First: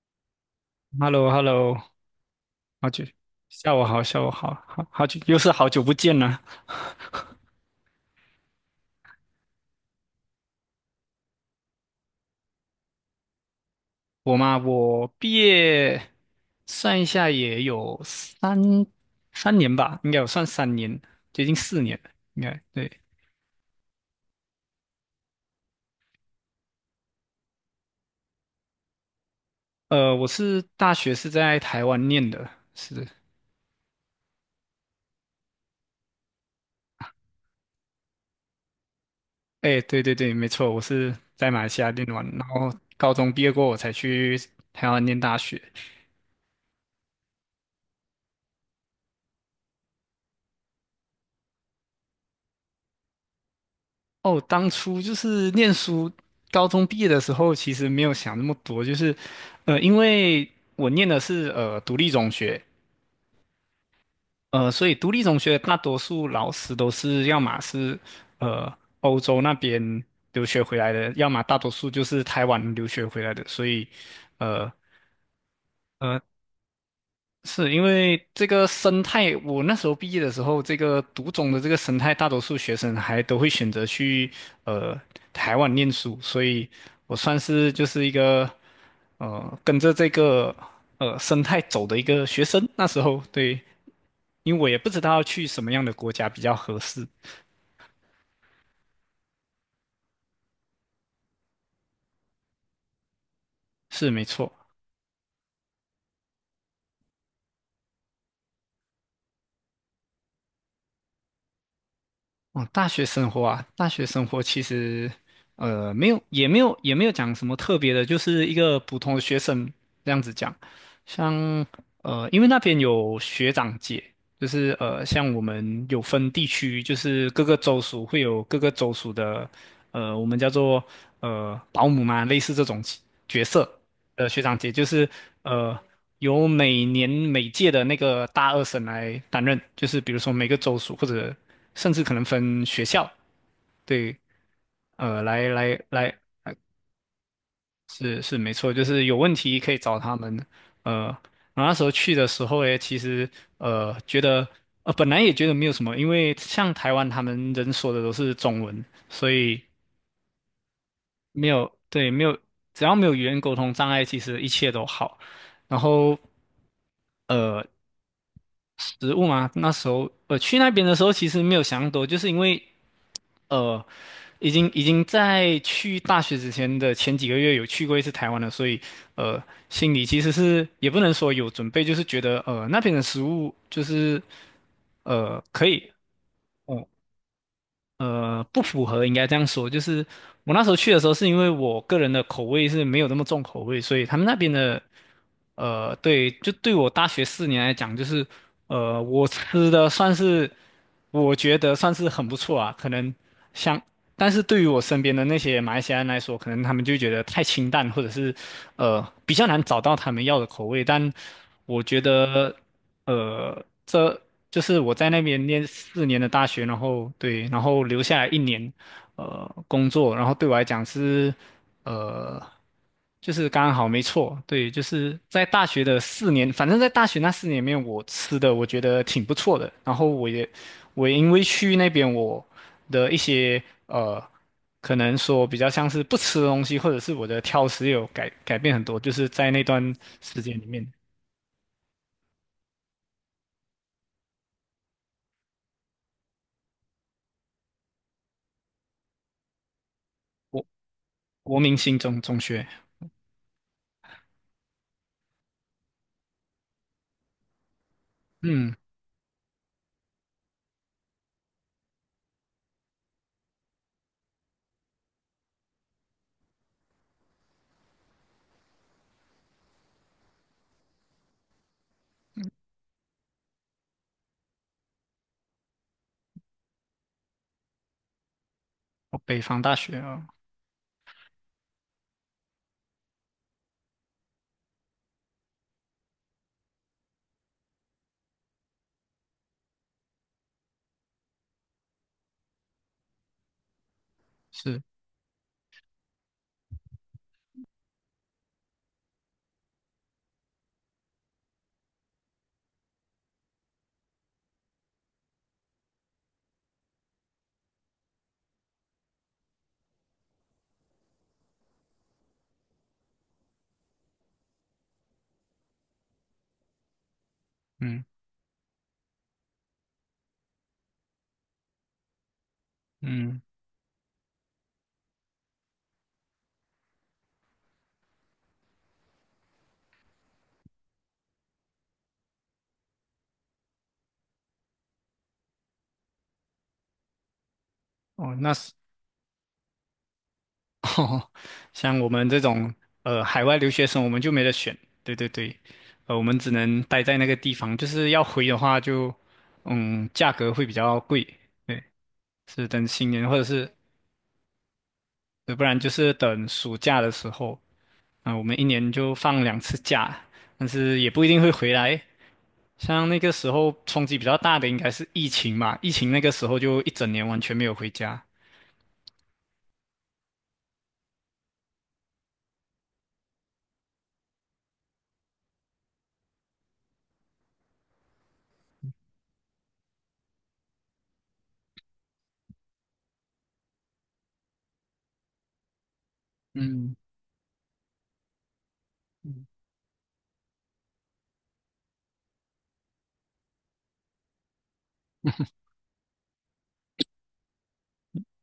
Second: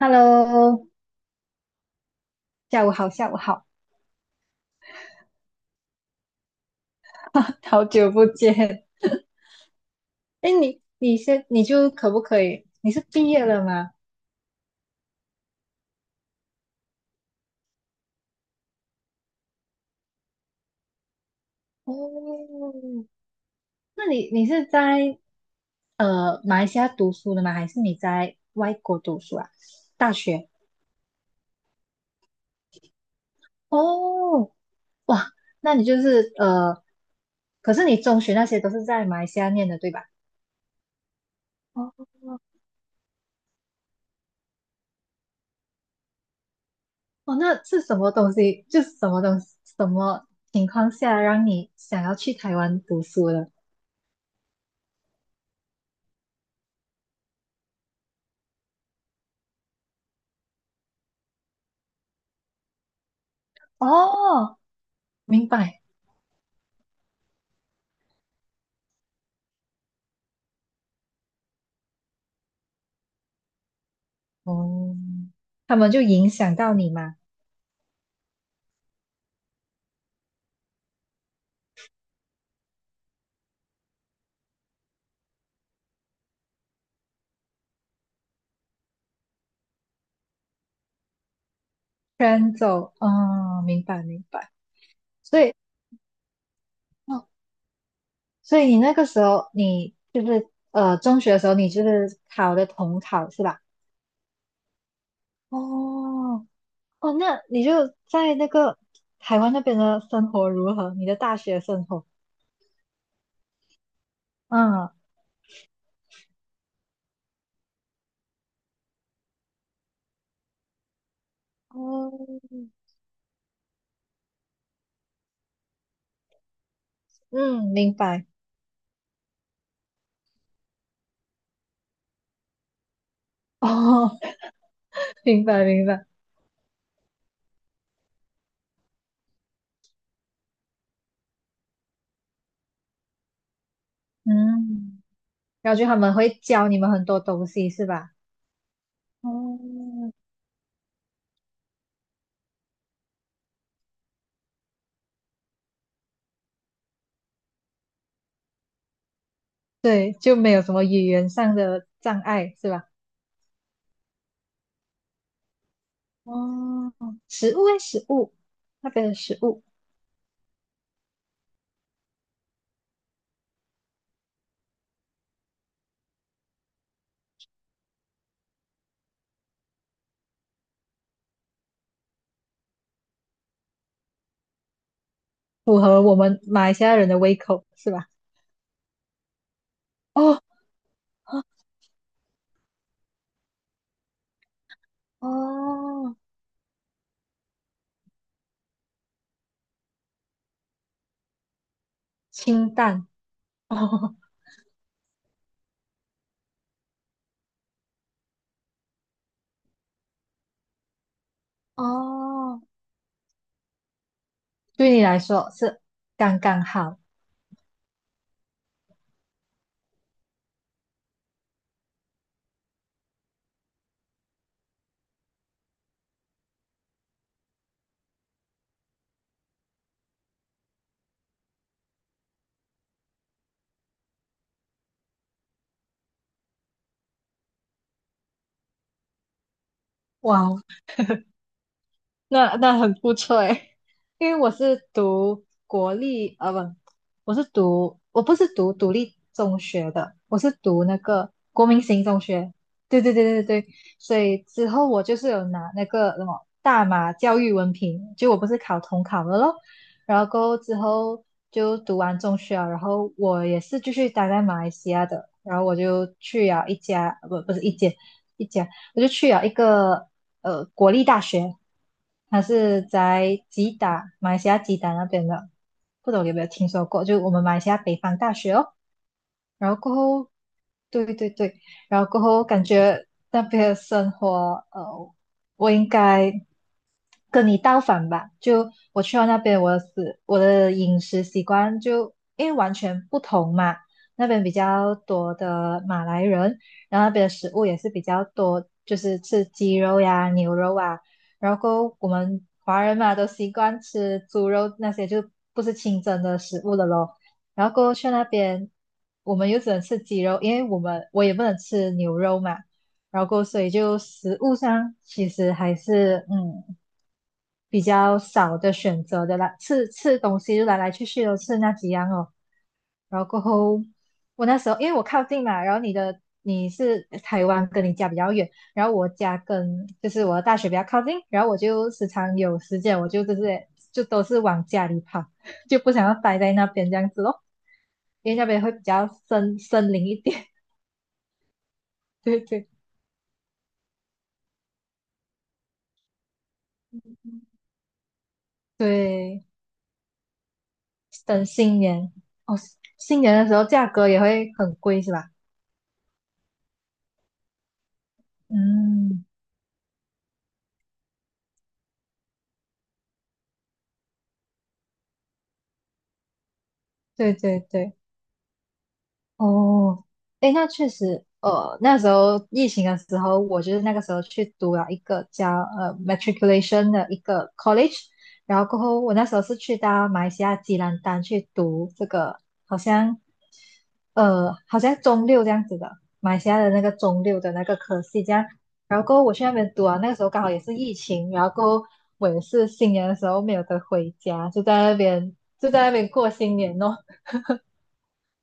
Hello，h e l l o h e l l o 下好午久，好，下午好，下午好，下午好，好久，又是好久不见了。好久不见。哎，你先，你就可不可以？你是毕业了吗？我嘛，我毕业算一下也有三年吧，应该有算三年，接近四年了，应该哦，对。那你是在马来西亚读书的吗？还是你在外国读书啊？大我学？是大学是在台湾念的。是。哦，哇，那你就是可是你中学那些都是在马来西亚念的，哎，对对吧？对对，没错，我是在马来西亚念哦完，然后高中毕业过，我才去台湾念大学。哦，那是什么东西？就是什么东西，什么情况下让你想要去台湾读书的？哦，当初就是念书。高中毕业的时候，其实没有想那么多，就是，因为我念的是独立中学。哦所以独立中明学大白。多数老师都是要么是呃欧洲那边留学回来的，要么大多数就是台湾留学回来的，所以，呃。哦，他们就呃影响到你嘛，是因为这个生态，我那时候毕业的时候，这个读中的这个生态，大多数学生还都会选择去呃台湾念书，所以我算是就是一个跟着这个生态走的一个学赶生。那走。时候对。哦，明白明白。因为我也不知道所去以，什么样的国家比较合适。哦，所以你那个时候，你就是中学的时候，你就是考的统考是吧？是没错。哦哦，那你就在那个台湾那边的生活如何？你的大学生活？哦，大学生活啊，大学生活其嗯实，没有，也没有，也没有讲什么特别的，就是一个普通的学生，这样子讲。像，哦，因为那边有学长姐。就是像我们有分地区，就是各个嗯，州明属会白。有各个州属的。我们叫做保姆嘛，类似这种角哦，色。学长姐，就是明白呃明白。由每年每届的那个大二审来担任，就是比如说每个州属或者甚至可能分学校。对。嗯，来然后来就他们来。会教你们很多东西是吧？是没错，就是有问题可以找哦，他们。呃，然后那时候去的时候诶，其实觉得本来也觉得没有什么，因为像台湾他们人说的都是中文，所以对，就没有什么语言没上有，的对，障没有。碍，是只吧？要没有语言沟通障碍，其实一切都好。然后，哦，食呃，物诶，食物，那边食的物食嘛，物那时候去那边的时候，其实没有想那么多，就是因为呃已经在去大学之前的前几个月有去过1次台湾了，所以呃心里其实是也不能说有准备，就是觉得那边的食物就是可符以。合我们马来西哦亚人的胃口，是吧？不符合，应该这样说。就是哦，我那时候去的时候，是因为我个人的口味是没有那么重口味，所以他们那边的，哦，对，就对我大学四年来讲，就是我吃的算是我觉得算是很不错清啊，可淡，能 像，哦，但是对于我身边的那些马来西亚人来说，可能他们就觉得太清淡，或者是比较难找到他们要的口味，但我觉得。哦，这就是对我你在来那边说念是四年的刚大刚学，然好。后对，然后留下来一年。工作。然后对我来讲是，呃，就是刚好没错，对，就是在大学的四年，反正在大学那四年里面，我吃的我觉得挺不错的，然后我也因为去那边我的一些呃。可能说比较像是不吃的东西，或者是我的挑食有改变很多，就是在那段时间哇，里面。那很不错诶，因为我是读国立，不，我不是读独立中学的，我是国读那个国国民民性型中中中学。学。对对对对对，所以之后我就是有拿那个什么大马教育文凭，就我不是嗯。考统考了咯，然后过后之后就读完中学啊，然后我也是继续待在马来西亚的，然后我就去了一家，呃不不是一间。一家。我就去了一个国立大学，它是在吉打，马来西亚吉打那边的，不懂有没有听说过？就我们马来西亚北方大学哦。哦，北方然大后过学哦。后，对对对，然后过后感觉那边的生活，我应该跟你倒反吧。就我去到那边，我的饮食习惯就因为完全不同嘛。那边比是。较多的马来人，然后那边的食物也是比较多，就是吃鸡肉呀、牛肉啊。然后我们华人嘛，都习惯吃猪肉那些，就不是清真的食物了咯。然后过后去那边，我们又只能吃鸡肉，因为我们我也不能吃牛肉嘛。然后过后所以就食物上其实还是比嗯较少的选择的啦，吃吃东西就来来去去都吃那几样哦。然后嗯。过后，我那时候因为我靠近嘛，然后你是台湾，跟你家比较远，然后我家跟就是我的大学比较靠近，然后我就时常有时间，我就都是往家里跑，就不想要待在那边这样子咯，因哦，为那那边是 会比较森林一点，哦，像我 们这对对种海外留学生，我们就没得选。对对对。我们只能待在那个地方，就是要回的话就，对，嗯，价格会比较贵。等新对。年哦，是等新新年年或者的时候是，价格也会很贵是吧？不然就是等暑假的时候。啊，我们一年就嗯，放2次假，但是也不一定会回来。像那个时候冲击比较大的应该是疫情嘛，疫情那个时候就一整年对完全对没有回对。家。哦，诶，那确实，那时候疫情的时候，我就是那个时候去读了一个叫matriculation 的一个 college，然后过后我那时候是去到马来西亚吉兰丹去读这个，好像中六这样子的，马来西亚的那个嗯中六的那个科系这样，然后过后我去嗯。那边读啊，那个时候刚好也是疫情，然后过后我也是新年的时候没有得回家，就在那边过新年哦。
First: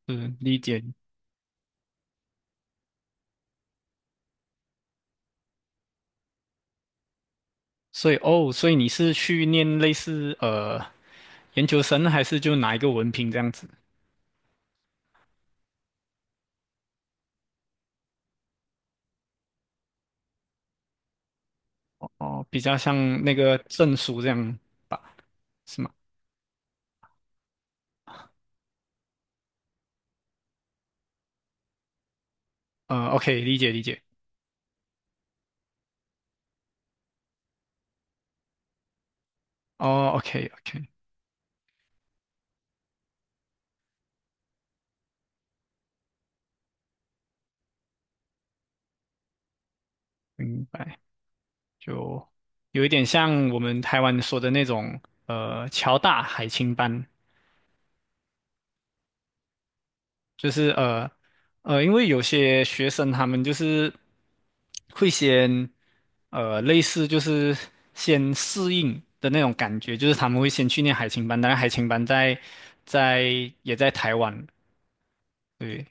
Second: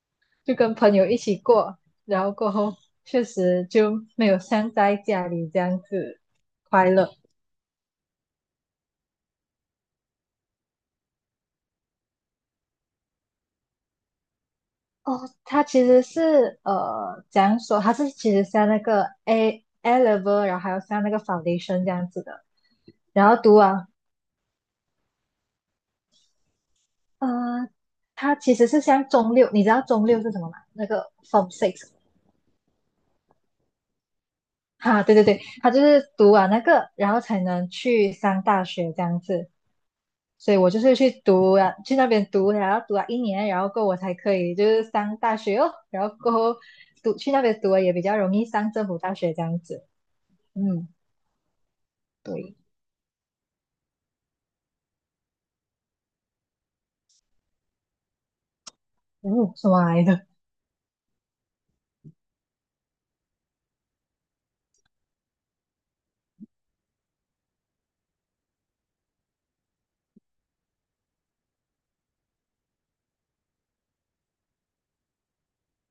是就理跟解。朋友一起过，然后过后确实就没有像在家里这样子快乐。所以哦，所以你是去念类似研究生，还是就拿一个文凭这样子？哦，他其实是怎样说？他是其实像那个 A level，然后还有像那个 foundation 这样子的。哦，比较像然那后读个完，证书这样吧，是吗？呃，他其实是像中六，你知道中六是什么吗？那个 Form Six，OK，理解理解。哈，对对对，他就是读完那个，然后才能去上大学这样子。哦所以我就，OK，OK，是去读了，去那边读，然后读了一年，然后过后我才可以就是上大学哦，然后过后去那边读了也比较容易上政府大学这样子。明嗯，白。就对，有一点像我们台湾说的那种侨大海青班。嗯，什么来的？就是因为有些学生他们就是会先类似就是先适应的那种感觉，就是他们会先去念海青班。当然海青班在在也在台湾。对。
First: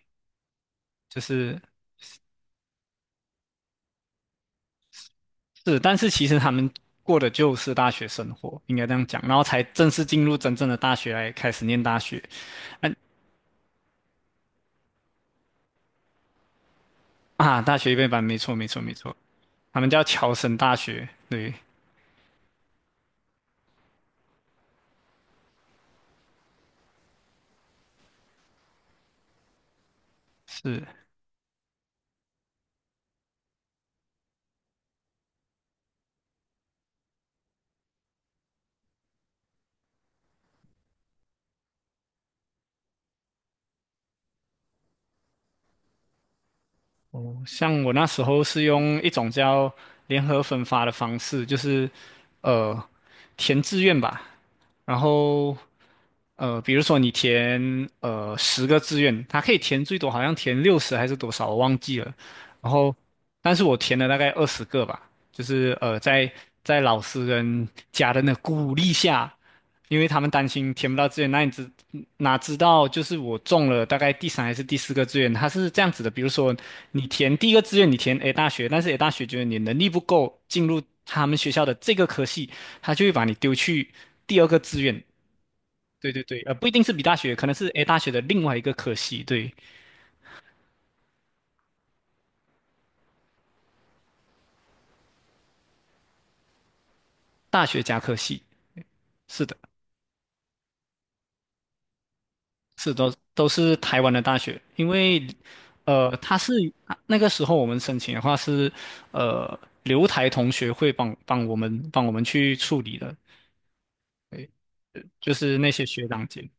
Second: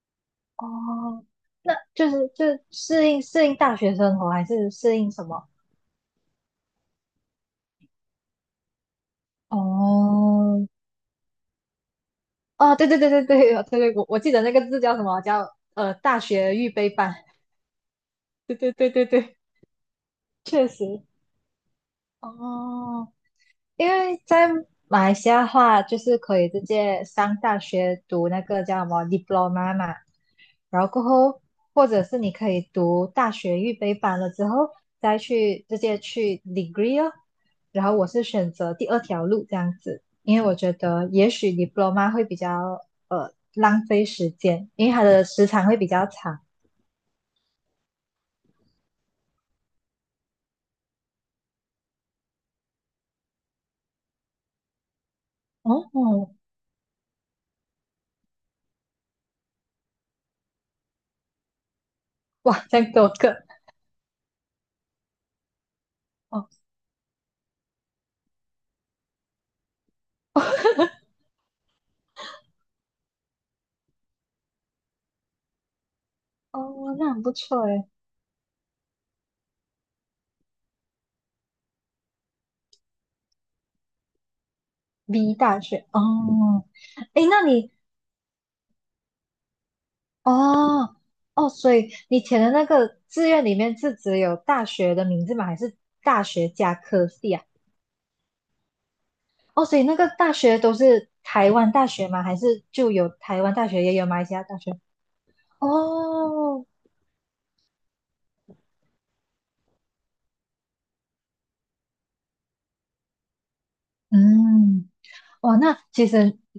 就哦，是那就是适应适应大学生活，还是适应什么？是，但是其实他们过的就是大学生活，应该这样讲，然后才正式进入真哦，正的大学来开始念大学。哦，对啊对对对对对对，我记得那个字叫什么？叫大学预备班。啊，大学预备班，没 错对没对错对没对错。对，他们叫侨生确大实。学。对。哦，因为在马来西亚的话，就是可以直接上大学读那个叫什么 diploma 嘛，然是。后过后，或者是你可以读大学预备班了之后，再去直接去 degree 哦。然后我是选择第二条路这样子，因为我觉得也许 diploma 会比较浪费时间，因为它的时长会比较长。哦，像我那时候是用一种叫联合分发的方式，就是呃填志愿吧，然后哦，比如说你填10个志愿，它可以填最多好像填60还是多少我忘记了，哇，然这样后多个但是我填了大概20个吧，就是在哦在老师跟家人的鼓励下。因为他们担心填不到志愿，那你知哪知道就是我中了大概第三还是第四个志愿，它是这样子的，比如说哦，你那很不填第一个错志诶。愿，你填 A 大学，但是 A 大学觉得你能力不够进入他们学校的这个科系，他就会把你丢去第二个志愿。B 大学对对对。哦，不一定是 B 大诶，学，那可能是 你 A 大学的另外一个科系。对。哦哦，所以你填的那个志愿里面是只有大学的名字吗？还是大学加科系啊？大学加科系，是的。哦，所以那个大学都是台湾大学吗？还是就是有都台都湾大是学，也台有湾马的来西大亚大学。学？因为他是哦，那个时候我们申请的话是呃留台同学会帮我们去处理的，嗯，就哦，是那那些其学长实姐。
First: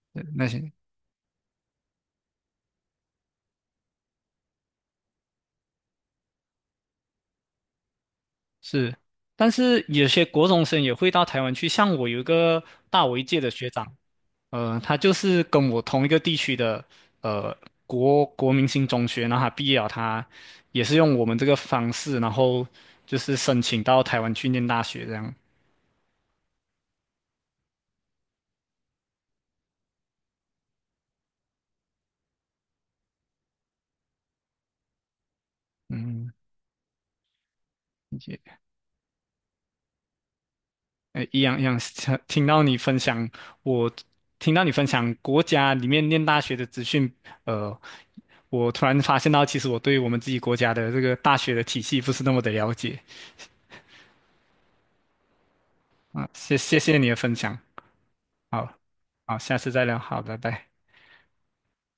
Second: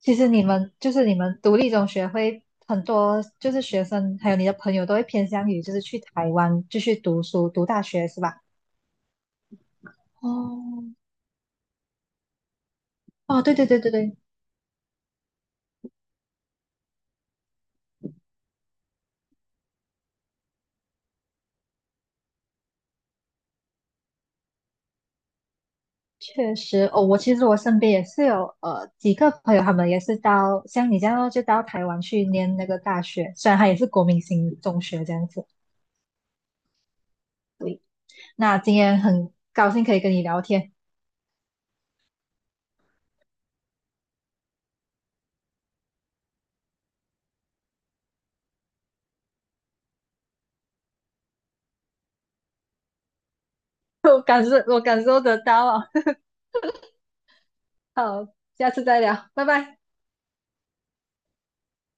其对实你那些们就是独立中学会很多，就是学生还有你的朋友都会偏向于就是去台湾继续读书读大学是吧？是。但是有些国中生哦也会到台湾去，像我有一个大我一届哦，的对对学对长。对对。他就是跟我同一个地区的呃国民型中学，然后他毕业了，他也是用我们这个方式，然后就是申请到台湾去念大学这样。确实，哦，其实我身边也是有几个朋友，他们也是到像你这样咯就到台湾去念那个大学，虽然他也是国民型中学这样子。嗯。对，也。那今天很高兴可以跟你聊天，哎，一样一样，听到你分享。我听到你分享国家里面念大学的资讯。呃，我突然发现到，其实我对我们自己国家的这个大学的体系不是那么的了解 我感受得到啊。啊。谢谢你的分享。好，好。下次再聊，好，拜下次拜。再聊。好，拜拜。